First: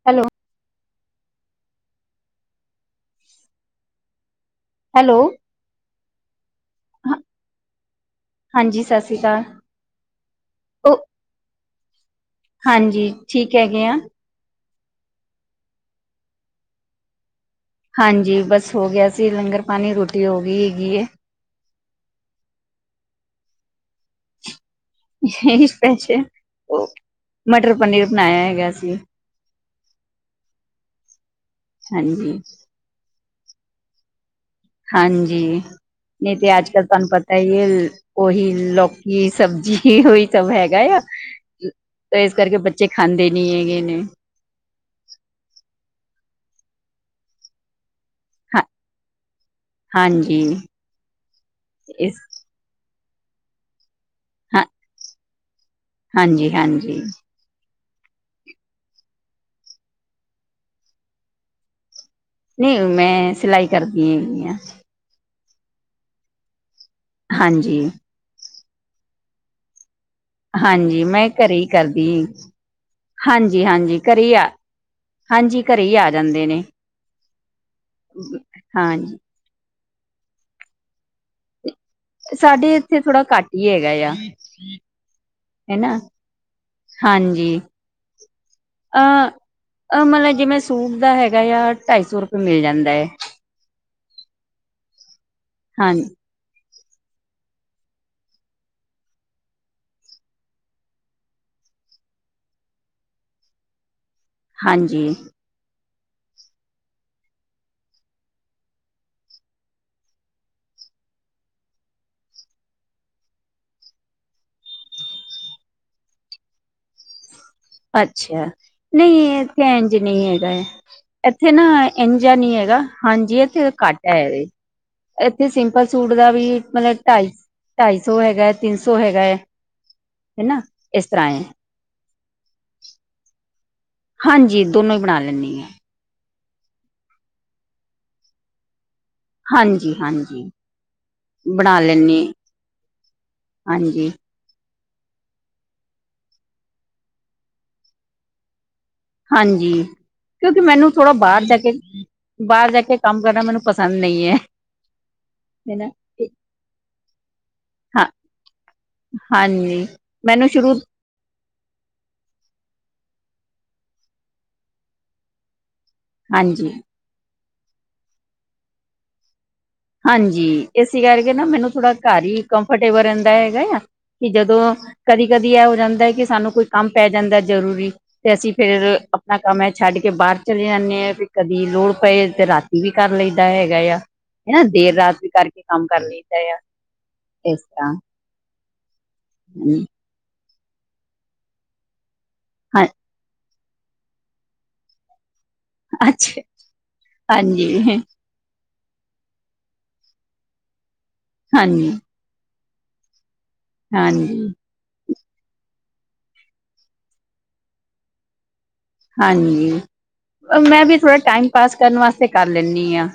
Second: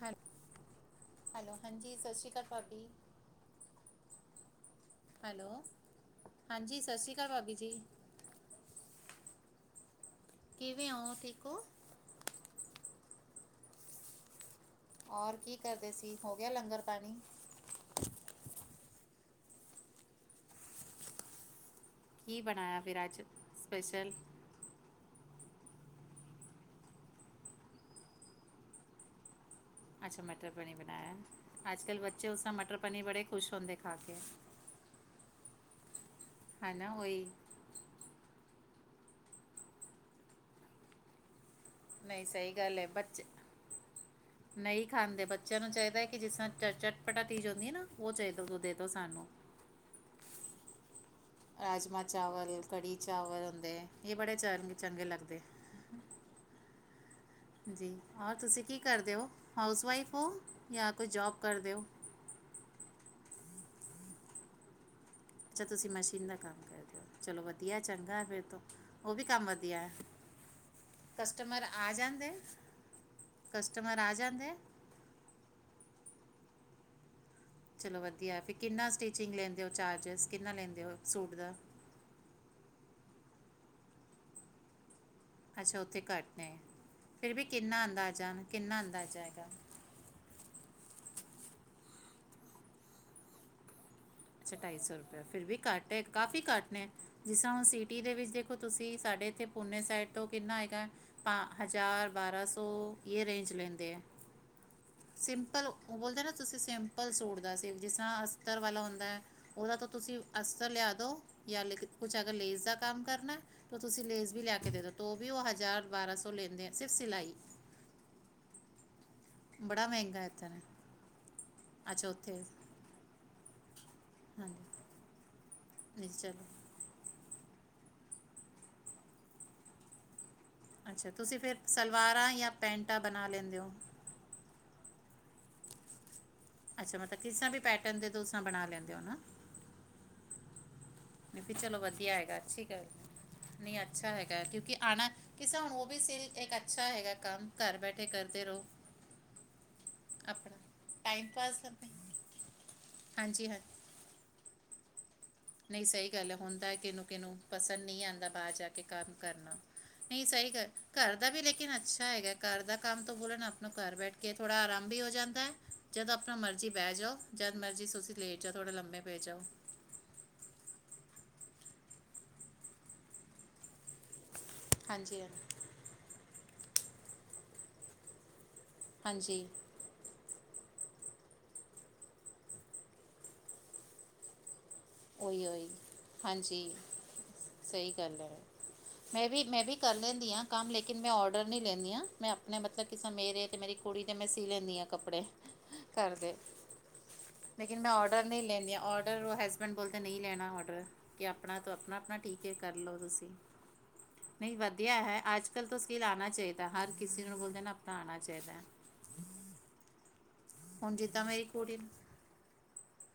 ਹੈ hello hello ਹਾਂਜੀ ਸਤਿ ਸ਼੍ਰੀ ਅਕਾਲ ਭਾਾਬੀ ਹੈਲੋ ਹਾਂਜੀ ਸਤਿ ਸ੍ਰੀ ਅਕਾਲ ਭਾਬੀ ਜੀ ਹਾਂਜੀ ਸਤਿ ਸ਼੍ਰੀ ਅਕਾਲ ਕਿਵੇਂ ਉਹ ਹੋ ਠੀਕ ਹੋ ਹਾਂਜੀ ਠੀਕ ਹੈਗੇ ਆ ਹੋਰ ਕੀ ਕਰਦੇ ਸੀ ਹੋ ਗਿਆ ਲੰਗਰ ਪਾਣੀ ਹਾਂਜੀ ਬਸ ਹੋ ਗਿਆ ਸੀ ਲੰਗਰ ਪਾਣੀ ਰੋਟੀ ਹੋ ਗਈ ਹੈਗੀ ਹੈ ਕੀ ਬਣਾਇਆ ਫਿਰ ਅੱਜ ਸਪੈਸ਼ਲ ਪੈਸੇ ਉਹ ਮਟਰ ਪਨੀਰ ਬਣਾਇਆ ਹੈਗਾ ਸੀ ਅੱਛਾ ਮਟਰ ਪਨੀਰ ਬਣਾਇਆ ਅੱਜ ਕੱਲ ਬੱਚੇ ਹਾਂਜੀ, ਉਸ ਤ ਮਟਰ ਪਨੀਰ ਬੜੇ ਖੁਸ਼ ਹੁੰਦੇ ਖਾ ਕੇ ਹਾਂਜੀ ਨਹੀਂ ਤੇ ਅੱਜ ਹੈ ਕੱਲ ਨਾ ਤੁਹਾਨੂੰ ਉਹੀ ਪਤਾ ਹੀ ਉਹੀ ਲੋਕ ਬਾੀ ਸਬਜ਼ੀ ਉਹੀ ਸਭ ਹੈਗਾ ਆ ਤੇ ਨਹੀਂ ਇਸ ਸਹੀ ਕਰਕੇ ਗੱਲ ਹੈ ਬੱਚੇ ਖਾਂਦੇ ਨੀ ਹੈਗੇ ਨੇ ਨਹੀਂ ਖਾਂਦੇ ਬੱਚਿਆਂ ਨੂੰ ਚਾਹੀਦਾ ਕਿ ਜਿਸ ਤਰ੍ਹਾਂ ਚ ਚਟਪਟਾਤੀੀਜ਼ ਹੁੰਦੀ ਨਾ ਉਹ ਚਾਹੀਦਾ ਹਾਂ ਦੇ ਤੋਂੋ ਸਾਨੂੰ ਹਾਂਜੀ ਰਾਜਮਾਂ ਇਸ ਚਾਵਲ ਕੜੀ ਚਾਵਲ ਹੁੰਦੇ ਇਹ ਬੜੇ ਚ ਹਾਂ ਚੰਗੇ ਲੱਗਦੇ ਹਾਂਜੀ ਹਾਂਜੀ ਜੀ ਔਰ ਤੁਸੀਂ ਕੀ ਕਰਦੇ ਹੋ ਹਾਊਸਵਾਈਫ ਹੋ ਜਾਂ ਕੋਈ ਜੋਬ ਕਰਦੇ ਹੋ ਨਹੀਂ ਮੈਂ ਸਿਲਾਈ ਕਰਦੀ ਹ ਅੱਛਾ ਤੁਸੀ ਮਸ਼ੀਨ ਦਾ ਕੰਮ ਕਰਦੇ ਹੋ ਚਲੋ ਵਧੀਆ ਹਾਂਜੀ ਚੰਗਾ ਫੇਿਰ ਤੋਂ ਉਹ ਵੀ ਕੰਮ ਵਧੀਆ ਹੈ ਹਾਂਜੀ ਮੈਂ ਘਰੇ ਕਸਟਮਰ ਆ ਕਰਦੀ ਜਾਂਦੇ ਹਾਂਜੀ ਕਸਟਮਰ ਹਾਂਜੀ ਘਰੇ ਆ ਜਾਂਦੇ ਹਾਂਜੀ ਘਰੇ ਹੀ ਆ ਜਾਂਦੇ ਨੇ ਚਲੋ ਵਧੀਆ ਫਿਰ ਕਿੰਨਾ ਹਾਂਜੀ ਸਟੀਚਿੰਗ ਲੈਂਦੇ ਹੋ ਚਾਰਜਿਸ ਕਿੰਨਾ ਲੈਂਦੇ ਹੋ ਸੂਟ ਦਾ ਸਾਡੇ ਇੱਥੇ ਥੋੜਾ ਘੱਟ ਹੀ ਹੈਗਾ ਆ ਅੱਛਾ ਹਨਾ ਉੱਥੇ ਘੱਟ ਨੇ ਫਿਰ ਵੀ ਹਾਂਜੀ- ਕਿੰਨਾ ਅੰਦਾਜ਼ਾ ਕਿੰਨਾ ਅੰਦਾਜ਼ਾ ਹੈਗਾ ਅਹ ਮਤਲਬ ਜਿਵੇਂ ਸੂਟ ਦਾ ਹੈਗਾ ਹੈਗਾ ਯ ਢਾਈ ਸੌ ਰੁਪਏ ਮਿਲ ਜਾਂਦਾ ਹੈ ਅੱਛਾ ਢਾਈ ਸੌ ਰੁਪਇਆ ਫਿਰ ਵੀ ਘੱਟ ਹਾਂ ਹੈ ਕਾਫੀ ਘੱਟ ਨੇ ਜਿਸ ਤਰ੍ਹਾਂ ਹੁਣ ਸਿਟੀ ਦੇ ਵਿੱਚ ਦੇਖੋ ਤੁਸੀਂ ਸਾਡੇ ਇੱਥੇ ਪੂਨੇ ਸਾਈਡ ਤੋਂ ਕਿੰਨਾ ਹੈਗਾ ਹਜ਼ਾਰ ਚਾਰ ਬਾਰਾਂ ਸੌ ਇਹ ਰੇਂਜ ਲੈਂਦੇ ਆ ਹਾਂਜੀ ਸਿੰਪਲ ਉਹ ਬੋਲਦੇ ਨਾ ਤੁਸੀਂ ਸਿੰਪਲ ਸੂਟ ਦਾ ਸੀ ਜਿਸ ਤਰਾ ਅਸਤਰ ਵਾਲਾ ਹੁੰਦਾ ਉਹਦਾ ਤਾਂ ਤੁਸੀਂ ਅਸਤਰ ਲਿਆ ਦੋ, ਜਾਂ ਕੁਛ ਅਗਰ ਲੈਸ ਦਾ ਕੰਮ ਕਰਨਾ ਤਾਂ ਤੁਸੀਂ ਲੇਸ ਲਿਆ ਕੇ ਦੇ ਦੋ ਤੋ ਵੀ ਉਹ ਹਜ਼ਾਰ ਬਾਰਾਂ ਸੌ ਲੈਂਦੇ ਆ ਸਿਰਫ ਸਿਲਾਈ ਅੱਛਾ ਨਹੀਂ ਇੱਥੇ ਬੜਾ ਇੰਜ ਮਹਿੰਗਾ ਨਹੀਂ ਇੱਥੇ ਹੈਗਾ ਨੇ ਹੈ ਇੱਥੇ ਨਾ ਅੱਛਾ ਇੰਝ ਉੱਥੇ ਨਹੀਂ ਹੈਗਾ ਹਾਂਜੀ ਇੱਥੇ ਘੱਟ ਹੈ ਹਾਂਜੀ ਇੱਥੇ ਸਿੰਪਲ ਨਹੀਂ ਸੂਟ ਦਾ ਚਲੋ ਵੀ ਮਤਲਬ ਢਾਈ ਢਾਈ ਸੌ ਹੈਗਾ ਹੈ ਤਿੰਨ ਸੌ ਹੈਗਾ ਹੈ ਹਨਾ ਇਸ ਅੱਛਾ ਤਰ੍ਹਾਂ ਤੁਸੀਂ ਹੈ ਫਿਰ ਸਲਵਾਰਾਂ ਯਾ ਪੈਂਟਾਂ ਬਣਾ ਲੈਂਦੇ ਹੋ ਹਾਂਜੀ ਦੋਨੋ ਹੀ ਬਣਾ ਲੈਂਦੀ ਹ ਅੱਛਾ ਮਤਲਬ ਕਿਸੀ ਵੀ ਪੈਟਰਨ ਦੇ ਤੁਸੀ ਬਣਾ ਲੈਂਦੇ ਹੋ ਨਾ ਹਾਂਜੀ ਹਾਂਜੀ ਨਹੀਂ ਬਣਾ ਚਲੋ ਵਧੀਆ ਲੈਂਨੀ ਹੈਗਾ ਅੱਛੀ ਗੱਲ ਹੈ ਨਹੀਂ ਹਾਂਜੀ ਅੱਛਾ ਹੈਗਾ ਹ ਨਾ ਕਿਸੇ ਹੁਣ ਉਹ ਵੀ ਸ ਇੱਕ ਅੱਛਾ ਹੈਗਾ ਕੰਮ ਘਰ ਬੈਠੇ ਕਰਦੇ ਰਹੋ ਹਾਂਜੀ ਆਪਣਾ ਕਿਉਂਕਿ ਮੈਨੂੰ ਥੋੜਾ ਟਾਈਮ ਬਾਹਰ ਜਾ ਪਾਸ ਕੇ, ਆਪਣੇ ਬਾਹਰ ਜਾ ਕੇ ਕੰਮ ਕਰਨਾ ਹਾਂਜੀ ਹਾਂ ਮੈਨੂੰ ਪਸੰਦ ਨਹੀਂ ਹੈ। ਨਹੀਂ ਹਨਾ ਸਹੀ ਗੱਲ ਹੈ ਹੁੰਦਾ ਕਿਨੂੰ, ਕਿਨੂੰ ਪਸੰਦ ਨਹੀਂ ਹਾਂ ਆਂਦਾ ਬਾਹਰ ਜਾ ਕੇ ਕੰਮ ਕਰਨਾ। ਹਾਂਜੀ ਨਈ ਮੈਨੂੰ ਸਹੀ ਗਲ ਸ਼ੁਰੂ ਘਰ ਦਾ ਵੀ ਲੇਕਿਨ ਅੱਛਾ ਹੈਗਾ ਘਰ ਦਾ ਕੰਮ ਤੋਂ ਬੋਲਨ ਘਰ ਬੈਠ ਕੇ ਥੋੜ੍ਹਾ ਆਰਾਮ ਵੀ ਹੋ ਜਾਂਦਾ, ਜਦੋਂ ਆਪਣਾ ਮਰਜ਼ੀ ਹਾਂਜੀ ਬਹਿ ਜਾਓ ਜਦ ਮਰਜੀ ਤੁਸੀਂ ਲੈਟ ਜਾਓ ਥੋੜੇ ਲੰਮੇ ਪੈ ਜਾਓ ਹਾਂਜੀ ਇਸ ਕਰਕੇ ਨਾ ਮੈਨੂੰ ਥੋੜਾ ਘਰ ਹੀ ਕੰਫਰਟੇਬਲ ਰਹਿੰਦਾ ਹੈਗਾ ਆ ਜਦੋਂ ਹਾਂਜੀ ਕਦੀ ਕਦੀ ਇਹ ਹੋ ਜਾਂਦਾ ਕਿ ਸਾਨੂੰ ਕੋਈ ਕੰਮ ਪੈ ਜਾਂਦਾ ਜਰੂਰੀ ਤੇ ਅਸੀਂ ਫੇਰ ਆਪਣਾ ਹਾਂਜੀ ਕੰਮ ਐਂ ਛੱਡ ਕੇ ਬਾਹਰ ਚਲੇ ਜਾਂਦੇ ਆ ਵੀ ਕਦੀ ਲੋੜ ਪਏ ਤੇ ਰਾਤੀ ਵੀ ਕਰ ਲਇਦਾ ਹੈਗਾ ਆ। ਹਨਾ ਦੇਰ ਰਾਤ ਵੀ ਉਹੀ ਕਰਕੇ ਉਹੀ ਕੰਮ ਕਰ ਲਈ ਦਾ ਯਾ ਹਾਂਜੀ ਇਸ ਸਹੀ ਤਰਾ ਗੱਲ ਹੈ ਮੈਂ ਵੀ ਮੈਂ ਵੀ ਕਰ ਲੈਂਦੀ ਹਾਂ ਕੰਮ ਲੇਕਿਨ ਮੈਂ ਔਡਰ ਨਹੀਂ ਲੈਂਦੀ ਹਾਂ ਮੈਂ ਆਪਣੇ ਮਤਲਬ ਹਾਂ ਕਿਸੇ ਮੇਰੇ ਤੇ ਮੇਰੀ ਕੁੜੀ ਤੇ ਮੈਂ ਸੀ ਲੈਂਦੀ ਹਾਂ ਕੱਪੜੇ। ਕਰਦੇ ਅੱਛਾ ਲੇਕਿਨ ਮੈਂ ਹਾਂਜੀ ਔਡਰ ਨਹੀਂ ਲੈਂਨੀ ਹਾਂ ਔਡਰ ਉਹ ਹੈ ਹਸਬੈਂਡ ਬੋਲਦੇ ਕੇ ਨਹੀਂ ਲੈਣਾ ਔਡਰ ਕਿ ਆਪਣਾ ਤੋਂ ਹਾਂਜੀ ਆਪਣ ਆਪਣਾ ਠੀਕ ਹੈ ਕਰ ਲਉ ਤੁਸੀਂ। ਹਾਂਜੀ ਨਹੀਂ ਵਧੀਆ ਹੈ। ਅੱਜ ਕਲ ਤਾਂ ਸਕਿੱਲ ਆਉਣਾ ਚਾਹੀਦਾ ਹਰ ਕਿਸੇ ਨੂੰ ਬੋਲਦੇ ਨਾ ਆਪਣਾ ਆਉਣਾ ਚਾਹੀਦਾ ਹੈ। ਹਾਂਜੀ ਮੈਂ ਹੁਣ ਵੀ ਥੋੜਾ ਜਿੱਦਾਂ ਮੇਰੀ ਟਾਈਮ ਪਾਸ ਕੁੜੀ ਕਰਨ ਵਾਸਤੇ ਕਰ ਲੈਂਨੀਂ ਹਾਂ।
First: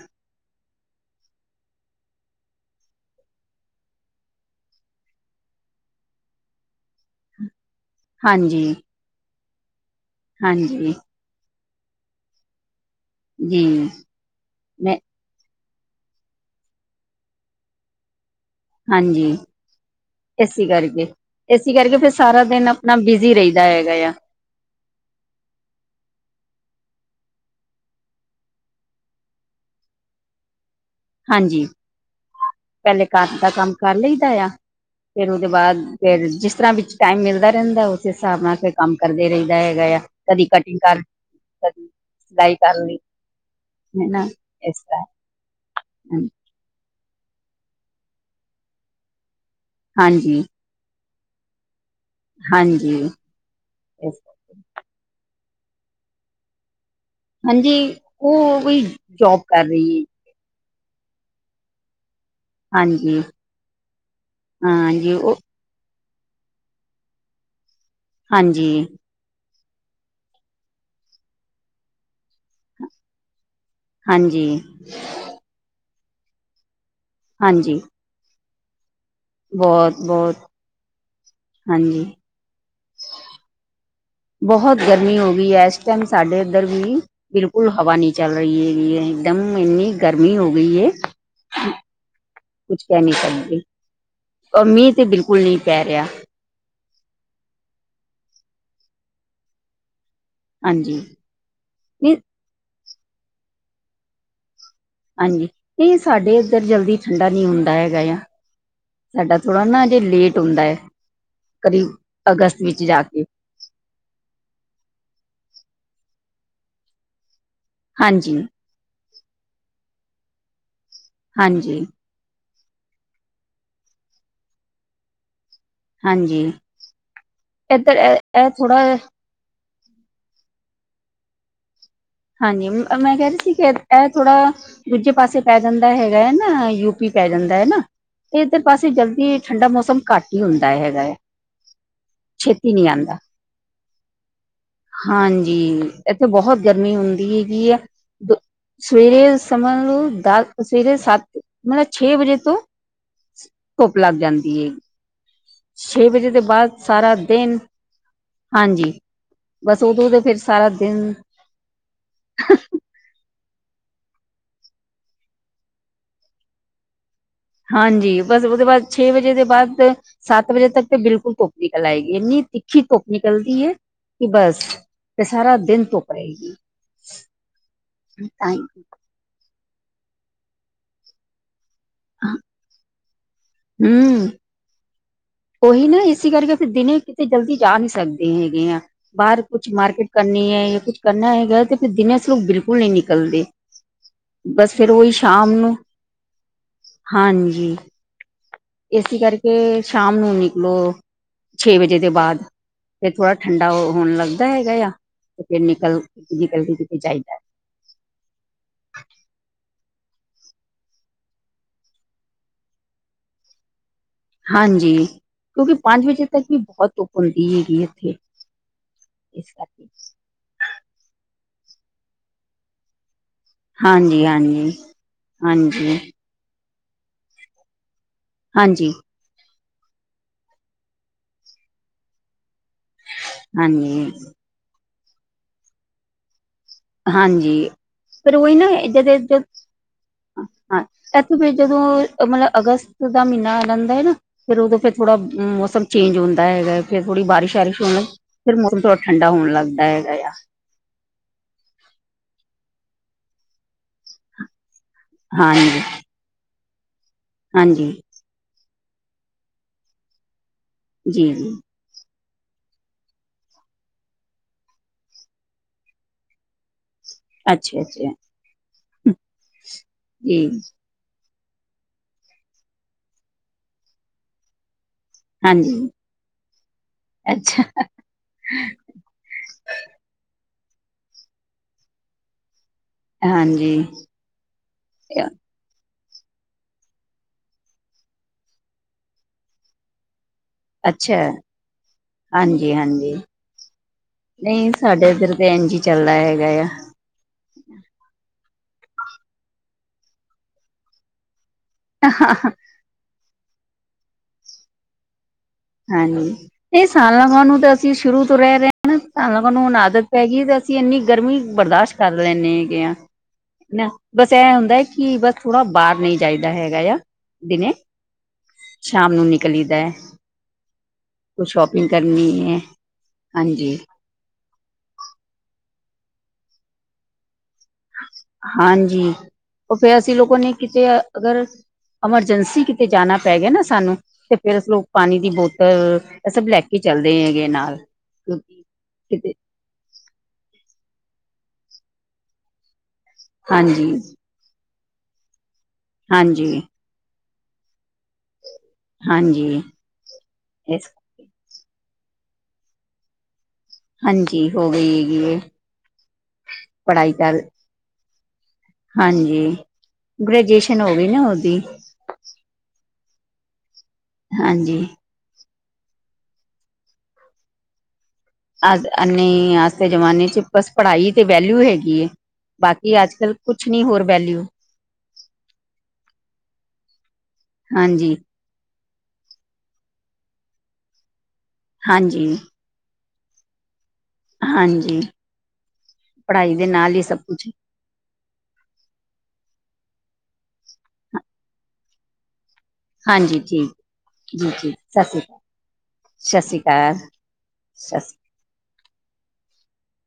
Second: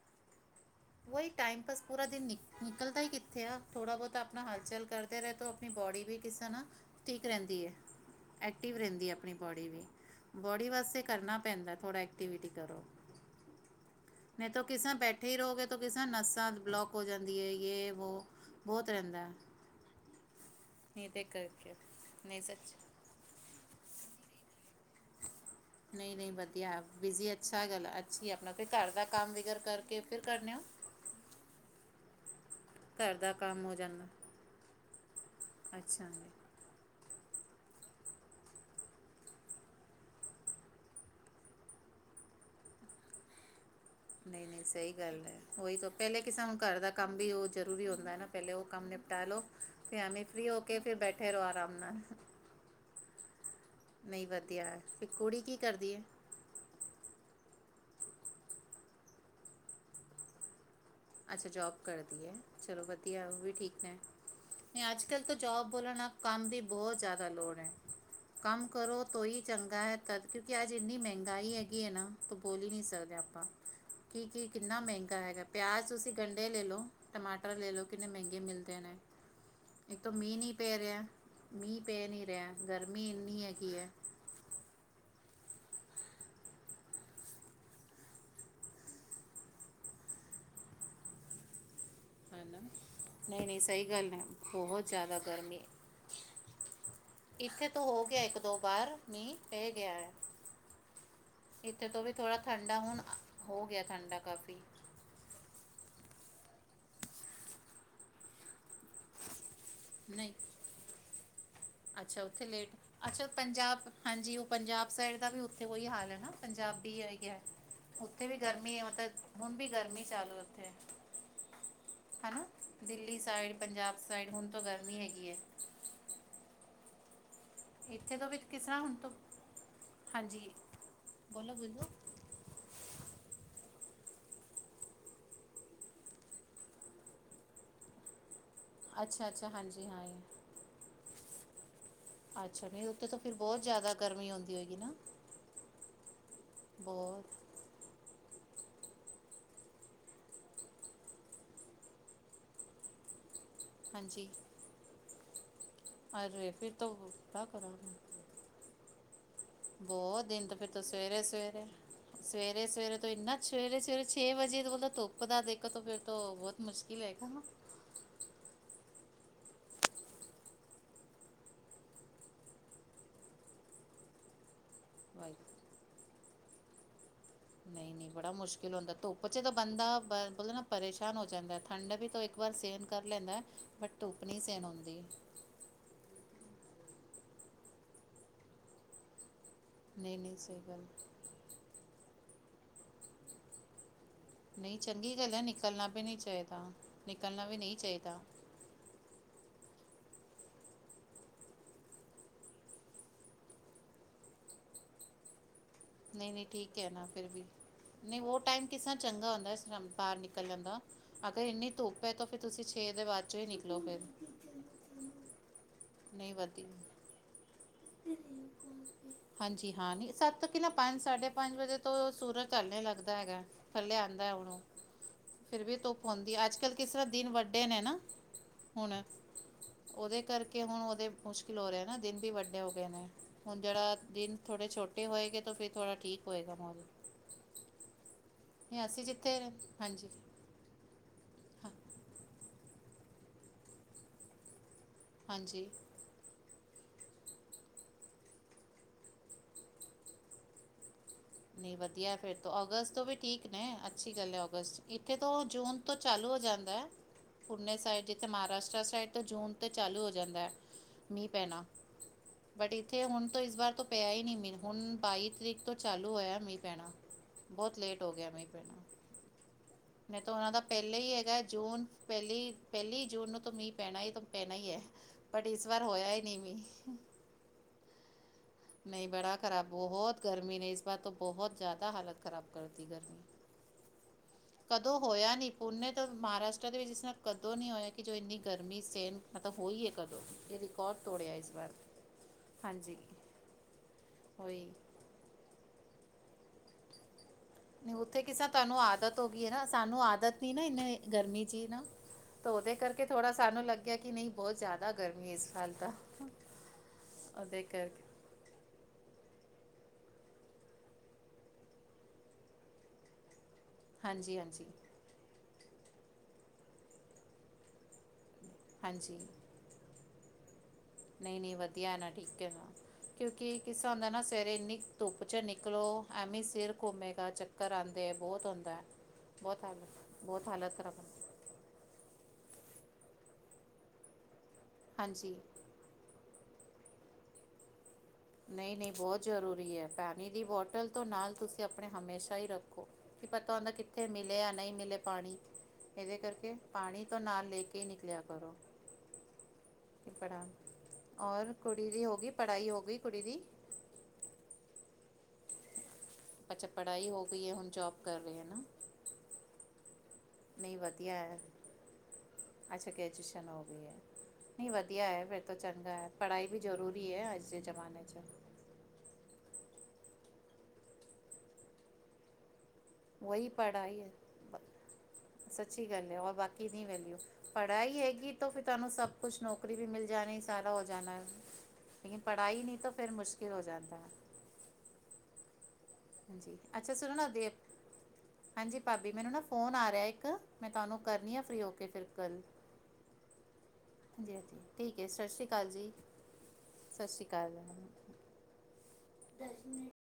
ਵੋਹੀ ਟਾਈਮ ਪਾਸ ਪੂਰਾ ਦਿਨ ਨਿਕਲਦਾ ਹੀ ਕਿੱਥੇ ਆ ਥੋੜਾ ਬਹੁਤਾ ਆਪਣਾ ਹਲਚਲ ਕਰਦੇ ਰਹੇ ਤੋ ਆਪਣੀ ਥੋੜੀ ਵੀ ਕਿਸ ਤਰਹਾਂ ਨਾ ਠੀਕ ਰਹਿੰਦੀ ਹੈ। ਹਾਂਜੀ ਐਕਟਿਵ ਰਹਿੰਦੀ ਹੈ ਆਪਣੀ ਬੋਡੀ ਵੀ ਬੋਡੀ ਹਾਂਜੀ ਵਾਸਤੇ ਕਰਨਾ ਪੈਂਦਾ। ਥੋੜਾ ਐਕਟੀਵਿਟੀ ਕਰੋ ਜੀ ਨਹੀਂ ਤਾਂ ਇਸ ਤਰ ਮੈਂ ਬੈਠੇ ਹੀ ਰਹੋਗੇ ਤਾਂ ਕਿਸ ਨਸਾਂ ਬਲੋਕ ਹੋ ਜਾਂਦੀ ਹੈ ਯੇ ਵੋ ਬਹੁਤ ਰਹਿੰਦਾ ਹਾਂਜੀ ਹੈ। ਇਸੀ ਕਰਕੇ ਨਹੀਂ ਤੇ ਇਸੀ ਕਰਕੇ ਫਿਰ ਨਹੀਂ ਸਾਰਾ ਦਿਨ ਸੱਚ ਆਪਣਾ ਬਿਜ਼ੀ ਰਹਿਦਾ ਹੈਗਾ ਆ। ਨਈ ਨਈ ਵਧੀਆ ਬਿਜ਼ੀ ਅੱਛਾ ਗੱਲ ਅੱਛੀ ਆਪਣਾ ਫਿਰ ਘਰ ਦਾ ਕੰਮ ਵਿਗਰ ਕਰਕੇ ਫਿਰ ਕਰਨੇ ਹੋ। ਹਾਂਜੀ। ਪਹਿਲੇ ਘਰ ਦਾ ਕੰਮ ਕਰ ਲਈਦਾ ਆ ਫੇਰ ਉਹਦੇ ਬਾਅਦ ਅੱਛਾ ਫਰ ਜੀ ਬਿਸਤਰਾਂ ਵਿੱਚ ਟਾਈਮ ਮਿਲਦਾ ਰਹਿੰਦਾ ਉਸੇ ਹਿਸਾਬ ਨਾਲ ਫਿਰ ਕੰਮ ਕਰਦੇ ਰਹਿਦਾ ਹੈਗਾ ਆ ਕਦੀ ਕਟਿੰਗ ਕਰ ਕਦੀ ਸਿਲਾਈ ਕਰਲੀ। ਨਹੀਂ ਨਹੀਂ ਸਹੀ ਗੱਲ ਹੈ। ਉਹੀ ਤੋਂ ਪਹਿਲੇ ਕਿ ਸਾਨੂੰ ਘਰ ਦਾ ਕੰਮ ਵੀ ਉਹ ਜਰੂਰੀ ਹੁੰਦਾ ਹੈ ਨਾ ਪਹਿਲੇ ਉਹ ਕੰਮ ਨਿਪਟਾ ਲੋ। ਫਿਰ ਐਵੇਂ ਹਾਂਜੀ ਫ੍ਰਰੀ ਹੋ ਕੇ ਫਿਰ ਬੈਠੇ। ਬੈਠੇ ਰਹੋ ਆਰਾਮ ਨਾਲ ਹਾਂਜੀ ਇਸ ਨਹੀਂ ਵਧੀਆ ਤੇ ਕੁੜੀ ਕੀ ਕਰਦੀ ਹੈ। ਹਾਂਜੀ ਉਹ ਕੋਈ ਜੋਬ ਕਰ ਰਹੀ ਹੈ। ਅੱਛਾ ਜੋਬ ਕਰਦੀ। ਚਲੋ ਹਾਂਜੀ ਵਧੀਆ ਉਹ ਵੀ ਠੀਕ ਹੈ। ਨਹੀਂ ਅੱਜ ਹਾਂਜੀ ਕੱਲ ਤਾਂ ਉਹ ਜੋਬ ਬੋਲਣਾ। ਕੰਮ ਦੀ ਬਹੁਤ ਜ਼ਿਆਦਾ ਲੋੜ ਹੈ। ਹਾਂਜੀ ਕੰਮ ਕਰੋ ਤੋਂ ਉਹੀ ਚੰਗਾ ਹੈ ਤਾਂ ਕਿਉਂਕਿ ਅੱਜ ਇੰਨੀ ਮਹਿੰਗਾਈ ਹੈਗੀ ਹੈ ਨਾ ਤੋਂ ਬੋਲ ਹੀ ਨਹੀਂ ਸਕਦੇ ਆਪਾਂ। ਕੀ ਕੀ ਹਾਂਜੀ ਕਿੰਨਾ ਮਹਿੰਗਾ ਹੈਗਾ ਪਿਆਜ਼ ਤੁਸੀਂ ਗੰਡੇ ਲੈ ਲਓ। ਟਮਾਟਰ ਲੈ ਹਾਂਜੀ ਲਓ ਕਿੰਨੇ ਮਹਿੰਗੇ ਮਿਲਦੇ ਨੇ ਬਹੁਤ ਇੱਕ ਤਾਂ ਬਹੁਤ ਮੀਂਹ ਨੀ ਪੈ ਰਿਹਾ ਹੈ। ਮੀਂਹ ਹਾਂਜੀ ਪੈ ਨੀ ਰਿਹਾ। ਗਰਮੀ ਇੰਨੀ ਹੈਗੀ ਹੈ। ਬਹੁਤ ਗਰਮੀ ਹੋ ਗਈ ਹੈ ਇਸ ਟਾਈਮ ਸਾਡੇ ਇੱਧਰ ਵੀ ਬਿਲਕੁਲ ਹਵਾ ਨਹੀਂ ਚੱਲ ਰਹੀ ਹੈਗੀ ਹੈ। ਇਕਦਮ ਇੰਨੀ ਗਰਮੀ ਹੋ ਗਈ ਹੈ। ਕੁਛ ਕਹਿ ਨਹੀਂ ਨਹੀਂ ਸਕਦੇ ਸਹੀ ਗੱਲ ਹੈ ਔਰ ਬਹੁਤ ਮੀਂਹ ਤੇ ਜ਼ਿਆਦਾ ਬਿਲਕੁਲ ਗਰਮੀ। ਨਹੀਂ ਪੈ ਰਿਹਾ ਇੱਥੇ ਤੋਂ ਹੋ ਗਿਆ ਇੱਕ ਦੋ ਵਾਰ ਮੀਂਹ ਪੈ ਗਿਆ ਹੈ। ਹਾਂਜੀ ਇੱਥੇ ਤੋਂ ਵੀ ਨਹੀਂ ਥੋੜਾ ਠੰਡਾ ਹੁਣ ਹੋ ਗਿਆ ਠੰਡਾ ਕਾਫੀ। ਹਾਂਜੀ ਨਹੀਂ ਸਾਡੇ ਇੱਧਰ ਜਲਦੀ ਠੰਡਾ ਨਹੀਂ ਹੁੰਦਾ ਹੈਗਾ ਆ। ਸਾਡਾ ਥੋੜਾ ਨਾ ਅਜੇ ਨਹੀਂ ਲੇਟ ਹੁੰਦਾ ਹੈ। ਕਰੀਬ ਅੱਛਾ ਉੱਥੇ ਅਗਸਤ ਲੇਟ ਵਿੱਚ ਜਾ ਕੇ ਅੱਛਾ ਪੰਜਾਬ ਹਾਂਜੀ ਉਹ ਪੰਜਾਬ ਸਾਈਡ। ਦਾ ਵੀ ਉਥੇ ਉਹੀਂ ਹਾਲ ਹੈ ਨਾ ਪੰਜਾਬੀ [unintelligible] ਉੱਥੇ ਵੀ ਹਾਂਜੀ ਗਰਮੀ ਹੈ। ਮਤਲਬ ਹੁਣ ਵੀ ਗਰਮੀ ਚੱਲ। ਹਾਂਜੀ। ਦਿੱਲੀ ਸਾਈਡ ਪੰਜਾਬ ਸਾਈਡ ਹੁਣ ਤੋਂ ਗਰਮੀ ਹੈਗੀ ਹੈ। ਹਾਂਜੀ ਏਧਰ ਇਹ ਇੱਥੇ ਤੋਂ ਵੀ ਇਹ ਕਿਸ ਤਰ੍ਹਾਂ ਥੋੜਾ ਹੁਣ ਜਿਹਾ। ਤੋਂ ਹਾਂਜੀ ਬੋਲੋ ਬੋਲੋ। ਹਾਂਜੀ ਮੈਂ ਕਹਿ ਰਹੀ ਸੀ ਕਿ ਇਹ ਥੋੜਾ ਦੂਜੇ ਪਾਸੇ ਪੈ ਜਾਂਦਾ ਹੈਗਾ ਹੈ ਨਾ ਯੂਪੀ। ਪੈ ਜਾਂਦਾ ਏ ਨਾ ਤੇ ਇਹਦੇ ਪਾਸੇ ਅੱਛਾ ਜਲਦੀ ਅੱਛਾ ਠੰਡਾ ਹਾਂਜੀ ਮੌਸਮ ਹਾਂ ਘੱਟ ਹੀ ਹੁੰਦਾ ਹੈਗਾ ਐ। ਅੱਛਾ ਛੇਤੀ ਨੀ ਨਹੀਂ ਉੱਥੇ ਆਂਦਾ। ਤਾਂ ਫਿਰ ਬਹੁਤ ਜ਼ਿਆਦਾ ਗਰਮੀ ਹੁੰਦੀ ਹੋਏਗੀ ਨਾ ਹਾਂਜੀ, ਇੱਥੇ ਬਹੁਤ ਗਰਮੀ। ਗਰਮੀ ਹੁੰਦੀ ਬਹੁਤ ਹੈਗੀ ਆ। ਸਵੇਰੇ ਸਮਝ ਲੋ ਦਸ ਸਵੇਰੇ ਸੱਤ ਮਤਲਬ ਛੇ ਵਜੇ ਤੋਂ। ਧੁੱਪ ਲੱਗ ਹਾਂਜੀ ਜਾਂਦੀ ਐ। ਛੇ ਵਜੇ ਤੋਂ ਅਰੇ ਫਿਰ ਬਾਅਦ ਤਾਂ ਸਾਰਾ ਬੁਰਾ ਦਿਨ, ਕਰਾਂਗੇ ਹਾਂਜੀ। ਬਸ ਉਦੋਂ ਤੋ ਫੇਰ ਸਾਰਾ ਦਿਨ। [inaudible] ਸਵੇਰੇ-ਸਵੇਰੇ ਤੋਂ ਇੰਨਾ ਸਵੇਰੇ-ਸਵੇਰੇ ਛੇ ਵਜੇ ਤੋਂ ਧੁੱਪ ਦਾ ਦੇਖੋ ਤੋਂ ਫੇਰ ਤੋਂ ਬਹੁਤ ਮੁਸ਼ਕਿਲ ਹੈਗਾ। ਹਾਂਜੀ, ਬਸ ਉਹਦੇ ਬਾਅਦ ਛੇ ਵਜੇ ਦੇ ਬਾਅਦ ਸੱਤ ਵਜੇ ਤੱਕ ਤੇ ਬਿਲਕੁਲ ਧੁੱਪ ਨਿਕਲ ਆਏਗੀ ਇੰਨੀ। ਤਿੱਖੀ ਧੁੱਪ ਨਿਕਲਦੀ ਹੈ। ਕਿ ਬਸ ਫੇਰ ਬਾਈ ਸਾਰਾ ਦਿਨ ਧੁੱਪ ਰਹੇਗੀ। ਨਹੀਂ ਨਹੀਂ ਬੜਾ ਤਾਂ ਮੁਸ਼ਕਿਲ ਹੁੰਦਾ ਧੁੱਪ ਚ ਤਾਂ ਬੰਦਾ ਬ ਮਤਲਬ ਨਾ ਪਰੇਸ਼ਾਨ ਹੋ ਜਾਂਦਾ ਹੈ। ਠੰਡ ਵੀ ਤੋ ਇੱਕ ਵਾਰ ਸੇਨ ਕਰ ਲੈਂਦਾ ਨਾ ਬਟ ਧੁੱਪ ਹਮ ਨਹੀਂ ਸੇਨ ਹੁੰਦੀ। ਉਹੀ ਨਾ ਇਸ ਕਰਕੇ ਫੇਰ ਦਿਨੇ ਕਿਤੇ ਜਲਦੀ ਜਾ ਨਹੀਂ ਸਕਦੇ ਹੈਗੇ ਆ ਬਾਹਰ। ਕੁਛ ਮਾਰਕੀਟ ਨਹੀਂ ਨਹੀਂ ਕਰਨੀ ਸਹੀ ਐ ਜਾਂ ਗੱਲ ਕੁਛ ਕਰਨਾ ਹੈਗਾ ਤੇ ਫਿਰ ਦਿਨੇ ਅਸੀਂ ਬਿਲਕੁਲ ਨਹੀਂ ਨਿਕਲਦੇ। ਬਸ ਨਹੀਂ ਫਿਰ ਉਹੀ ਚੰਗੀ ਗੱਲ ਐ, ਸ਼ਾਮ ਨੂੰ ਨਿਕਲਣਾ ਵੀ ਨਹੀਂ ਚਾਹੀਦਾ, ਨਿਕਲਣਾ ਵੀ ਨਹੀਂ ਚਾਹੀਦਾ। ਇਸੀ ਕਰਕੇ ਸ਼ਾਮ ਨੂੰ ਨਿਕਲੋ? ਛੇ ਵਜੇ ਦੇ ਬਾਅਦ ਫੇਰ ਥੋੜਾ ਠੰਡਾ ਹੋਣ ਲੱਗਦਾ ਹੈਗਾ ਆ। ਫਿਰ ਨਿਕਲ ਨਹੀਂ-ਨਹੀਂ ਨਿਕਲ ਕੇ ਠੀਕ ਐ, ਕਿਤੇ ਨਾ ਫਿਰ ਜਾਈਦਾ ਵੀ ਨਹੀਂ ਉਹ ਟਾਈਮ ਕਿਸ ਤਰ੍ਹਾਂ ਚੰਗਾ ਹੁੰਦਾ। ਬਾਹਰ ਨਿਕਲ ਜਾਂਦਾ। ਅਗਰ ਇੰਨੀ ਧੁੱਪ ਹੈ ਤੋਂ ਫੇਰ ਤੁਸੀਂ ਛੇ ਦੇ ਬਾਅਦ ਚੋਂ ਹੀ ਨਿਕਲੋ ਫਿਰ। ਹਾਂਜੀ। ਕਿਉਂਕਿ ਪੰਜ ਵਜੇ ਨਹੀਂ ਤੱਕ ਵੀ ਵਧੀ ਬਹੁਤ ਧੁੱਪ ਹੈਗੀ ਇੱਥੇ, ਇਸ ਕਰਕੇ। ਕਿਉਂਕਿ ਨਾ ਪੰਜ ਸਾਢੇ ਪੰਜ ਵਜੇ ਤੋਂ ਸੂਰਜ ਢਲਣੇ ਲੱਗਦਾ ਹੈਗਾ ਏ। ਹਾਂਜੀ-ਹਾਂਜੀ, ਹਾਂਜੀ। ਅੱਜ-ਕੱਲ ਕਿਸ ਤਰ੍ਹਾਂ ਦਿਨ ਵੱਡੇ ਨੇ ਨਾ। ਹਾਂਜੀ। ਹੁਣ ਉਹਦੇ ਕਰਕੇ ਹੁਣ ਉਹਦੇ ਮੁਸ਼ਕਿਲ ਹੋ ਰਿਹਾ ਨਾ ਦਿਨ ਵੀ ਵੱਡੇ ਹੋ ਗਏ ਨੇ ਹੁਣ ਜਿਹੜਾ ਹਾਂਜੀ ਦਿਨ ਥੋੜੇ ਛੋਟੇ ਹੋਏਗੇ ਤਾਂ ਫਿਰ ਥੋੜਾ ਠੀਕ ਹੋਏਗਾ। ਮਾਹੌਲ ਹਾਂਜੀ, ਫੇਰ ਉਹੀ ਨਾ ਨਹੀਂ ਇਦੇ ਅਸੀਂ ਜਿਦ ਜਿੱਥੇ ਹਾਂਜੀ ਹਾਂ ਫਿਰ ਹਾਂ ਜਦੋਂ ਮਤਲਬ ਅਗਸਤ ਦਾ ਮਹੀਨਾ ਆ ਜਾਂਦਾ ਹੈ ਨਾ ਫੇਰ ਉਦੋਂ ਫਿਰ ਥੋੜ੍ਹਾ ਹਾਂਜੀ ਮੌਸਮ ਚੇਂਜ ਹੁੰਦਾ ਹੈਗਾ। ਫਿਰ ਥੋੜੀ ਬਾਰਿਸ਼ ਵਾਰਿਸ਼ ਹੋਣ ਫੇਰ ਮੌਸਮ ਥੋੜਾ ਠੰਡਾ ਹੋਣ ਲੱਗਦਾ ਹੈਗਾ ਆ। ਨਹੀਂ ਵਧੀਆ ਫਿਰ ਤੋਂ ਔਗਸਤ ਤੋਂ ਵੀ ਠੀਕ ਨੇ ਅੱਛੀ ਗੱਲ ਹੈ ਔਗਸਤ ਇੱਥੇ ਤੋਂ ਜੂਨ ਹਾਂਜੀ ਤੋਂ ਚਾਲੂ ਹੋ ਜਾਂਦਾ ਏ ਪੂਨੇ ਹਾਂਜੀ ਸਾਈਡ ਜਿੱਥੇ ਮਹਾਰਾਸ਼ਟਰ ਸਾਈਡ ਤੋਂ ਜੂਨ ਤੇ ਚਾਲੂ ਹੋ ਜਾਂਦਾ ਹੈ, ਮੀਂਹ ਜੀ ਜੀ ਪੈਣਾ ਬਟ ਇੱਥੇ ਹੁਣ ਤ ਇਸ ਵਾਰ ਤੋਂ ਪਿਆ ਹੀ ਨਹੀ ਮੀਂਹ, ਹੁਣ ਬਾਈ ਤਰੀਕ ਤੋਂ ਚਾਲੂ ਹੋਇਆ ਮੀਂਹ ਪੈਣਾ। ਬਹੁਤ ਅੱਛਾ ਲੇਟ ਹੋ ਅੱਛਾ ਗਿਆ ਮੀਂਹ ਪੈਣਾਂ, ਨਹੀਂ ਤਾਂ ਜੀ ਉਹਨਾ ਦਾ ਪਹਿਲੇ ਹੀ ਹੈਗਾ। ਜੂਨ ਪਹਿਲੀ, ਪਹਿਲੀ ਜੂਨ ਨੂੰ ਤਾਂ ਮੀਂਹ ਪੈਣਾ ਤਾਂ ਪੈਣਾ ਹੀ ਏ। ਬਟ ਇਸ ਵਾਰ ਹਾਂਜੀ ਹੋਇਆ ਹੀ ਨੀ ਵੀ। ਅੱਛਾ ਨਹੀਂ ਬੜਾ ਖਰਾਬ ਬਹੁਤ ਗਰਮੀ ਨੇ ਇਸ ਬਾਰ ਤਾਂ ਬਹੁਤ ਜ਼ਿਆਦਾ ਹਾਲਤ ਖਰਾਬ ਗਰਮੀ, ਹਾਂਜੀ ਕਦੋਂ ਹੋਇਆ ਨੀ ਪੂਨੇ ਮਹਾਰਾਸ਼ਟਰ ਦੇ ਵਿੱਚ ਇਸ ਤਰ੍ਹਾਂ ਕਦੋਂ ਨਹੀ ਹੋਇਆ ਕਿ ਜੋ ਇੰਨੀ ਗਰਮੀ ਸੇਨ ਮਤਲਬ ਹੋਈ ਹੈ ਕਦੋਂ ਇਹ ਰਿਕਾਰਡ ਅੱਛਾ, ਤੋੜਿਆ ਇਸ ਵਾਰ ਹਾਂਜੀ ਹਾਂਜੀ-ਹਾਂਜੀ। ਉਹੀ ਨਹੀਂ ਸਾਡੇ ਇੱਧਰ ਤਾਂ ਐੰਜ ਹੀ ਚੱਲਦਾ ਹੈਗਾ ਆ। ਨਹੀਂ ਉੱਥੇ ਕਿਸ ਤੁਹਾਨੂੰ ਆਦਤ ਹੋ ਗਈ ਹੈ, ਨਾ ਸਾਨੂੰ ਆਦਤ ਨੀ ਨਾ ਇਨੇ ਗਰਮੀ ਨਾ ਤਾਂ ਉਹਦੇ ਕਰਕੇ ਥੋੜਾ ਸਾਨੂੰ ਲੱਗਿਆ ਕਿ ਨਹੀਂ ਬਹੁਤ ਜ਼ਿਆਦਾ ਗਰਮੀ ਏ। ਹਾਂਜੀ, ਇਹ ਸਾਲ ਲ ਨੂੰ ਤਾਂ ਅਸੀਂ ਕਰਕੇ ਸ਼ੁਰੂ ਤੋਂ ਰਹਿ ਰਹੇ ਹਾਂ ਨਾ ਸਾਲ ਨੂੰ ਆਦਤ ਪੈ ਗਈ ਤੇ ਅਸੀਂ ਇੰਨੀ ਗਰਮੀ ਬਰਦਾਸ਼ਤ ਕਰ ਲੈਂਦੇ ਹੈਗੇ ਆ। ਨਾ, ਬਸ ਹਾਂਜੀ ਇਹ ਹਾਂਜੀ ਹੁੰਦਾ ਹੈ ਕਿ ਬਸ ਥੋੜਾ ਬਾਹਰ ਨਹੀਂ ਜਾਈਦਾ ਹੈਗਾ ਆ, ਦਿਨੇ ਸ਼ਾਮ ਨੂੰ ਹਾਂਜੀ ਨਿਕਲੀ ਦਾ ਏ। ਨਹੀਂ ਨਹੀਂ ਵਧੀਆ ਨਾ ਠੀਕ ਹੈ ਨਾ ਕਿਉਂਕਿ ਕਿ ਹਾਂਜੀ ਤਰਾਂ ਹੁੰਦਾ ਨਾ ਸਵੇਰੇ ਇੰਨੀ ਧੁੱਪ ਚ ਨਿਕ। ਨਿਕਲੋ ਐਵੇਂ ਸਿਰ ਘੁੰਮੇਗਾ ਚੱਕਰ ਆਉਂਦੇ ਹੈ ਬਹੁਤ ਹੁੰਦਾ ਹੈ। ਹਾਂਜੀ ਬਹੁਤ ਉਹ ਫਿਰ ਅਸੀਂ ਹਾਲਤ ਲੋਕਾਂ ਬਹੁਤ ਨੇ ਹਾਲਤ ਕਿਤੇ ਖਰਾਬ ਹੁੰਦੀ ਅਗਰ ਐਮਰਜੈਂਸੀ। ਤੇ ਜਾਣਾ ਪੈ ਗਿਆ ਨਾ ਸਾਨੂੰ ਤੇ ਫੇਰ ਪਾਣੀ ਦੀ ਹਾਂਜੀ ਬੋਤਲ। ਇਹ ਸਭ ਲੈ ਕੇ ਚੱਲਦੇ ਹੈਗੇ ਨਾਲ। ਕਿਉਂਕਿ ਨਹੀਂ ਨਹੀਂ ਬਹੁਤ ਕਿਤੇ ਜ਼ਰੂਰੀ ਹੈ ਪਾਣੀ ਦੀ ਬੋਟਲ ਤੋਂ ਨਾਲ ਤੁਸੀਂ ਆਪਣੇ ਹਮੇਸ਼ਾ ਹੀ ਰੱਖੋ। ਕੀ ਪਤਾ ਹੁੰਦਾ ਹਾਂਜੀ ਕਿੱਥੇ ਮਿਲੇ ਜਾਂ ਨਹੀਂ ਮਿਲੇ ਪਾਣੀ ਇਹਦੇ ਹਾਂਜੀ ਕਰਕੇ ਪਾਣੀ ਤੋਂ ਨਾਲ ਲੈ ਕੇ। ਕੇ ਨਿਕਲਿਆ ਕਰੋ ਹਾਂਜੀ ਕੀ ਪੜਾ ਇਸ ਔਰ ਕੁਛ। ਕੁੜੀ ਦੀ ਹੋ ਗਈ ਪੜ੍ਹਾਈ ਹੋ ਗਈ ਕੁੜੀ ਦੀ? ਹਾਂਜੀ ਹੋ ਗਈ ਹੈਗੀ ਇਹ। ਅੱਛਾ ਪੜ੍ਹਾਈ ਹੋ ਗਈ ਹੈ ਹੁਣ ਜੋਬ ਕਰ ਰਹੇ ਹੋ। ਹਾਂਜੀ ਨਹੀਂ ਗ੍ਰੈਜੂਏਸ਼ਨ ਹੋ ਗਈ ਵਧੀਆ ਨਾ ਉਹਦੀ। ਚਲੋ ਫਿਰ ਨਹੀਂ ਹਾਂਜੀ ਵਧੀਆ ਹੈ ਫਿਰ। ਤਾਂ ਚੰਗਾ ਹੈ ਪੜ੍ਹਾਈ ਵੀ ਜ਼ਰੂਰੀ ਹੈ ਅੱਜ ਦੇ ਜ਼ਮਾਨੇ 'ਚ ਅਜ ਇਨੀ ਅਜ ਦੇ ਜਮਾਨੇ ਚ ਬਸ ਪੜ੍ਹਾਈ ਦੀ ਤੇ ਵੈਲਊ ਹੈਗੀ ਏ। ਅੱਜ ਕੱਲ੍ਹ ਵਹੀ ਕੁਛ ਨਹੀਂ ਪੜ੍ਹਾਈ ਹੋਰ ਹੈ ਵੈਲਿਊ। ਸੱਚੀ ਗੱਲ ਹੈ ਹੋਰ ਬਾਕੀ ਦੀ ਵੈਲਿਊ ਪੜ੍ਹਾਈ ਹਾਂਜੀ ਹੈਗੀ ਫਿਰ ਤੁਹਾਨੂੰ ਸਭ ਕੁਛ ਨੌਕਰੀ ਵੀ ਮਿਲ ਜਾਣੀ ਸਾਰਾ ਹੋ ਜਾਣਾ ਲੇਕਨ ਹਾਂਜੀ ਪੜ੍ਹਾਈ ਨਹੀਂ ਤਾਂ। ਫੇਰ ਮੁਸ਼ਕਿਲ ਹੋ ਜਾਂਦਾ। ਹਾਂਜੀ ਪੜ੍ਹਾਈ ਦੇ ਅੱਛਾ ਨਾਲ ਹੀ ਸਭ ਕੁਛ ਸੁਣਦੇ ਹਾਂਜੀ। ਮੈਨੂੰ ਨਾ ਫੋਨ ਆ ਰਿਹਾ ਇੱਕ ਮੈਂ ਤੁਹਾਨੂੰ ਕਰਨੀ ਆ ਫਰੀ ਹੋ ਕੇ ਫਿਰ ਗੱਲ। ਹਾਂਜੀ ਠੀਕ ਠੀਕ ਹੈ, ਸਤਿ ਸ਼੍ਰੀ ਅਕਾਲ ਜੀ, ਸਤਿ ਸ਼੍ਰੀ ਅਕਾਲ ਸਤਿ ਸ਼੍ਰੀ ਅਕਾਲ। ਸਤਿ ਸ਼੍ਰੀ [inaudible]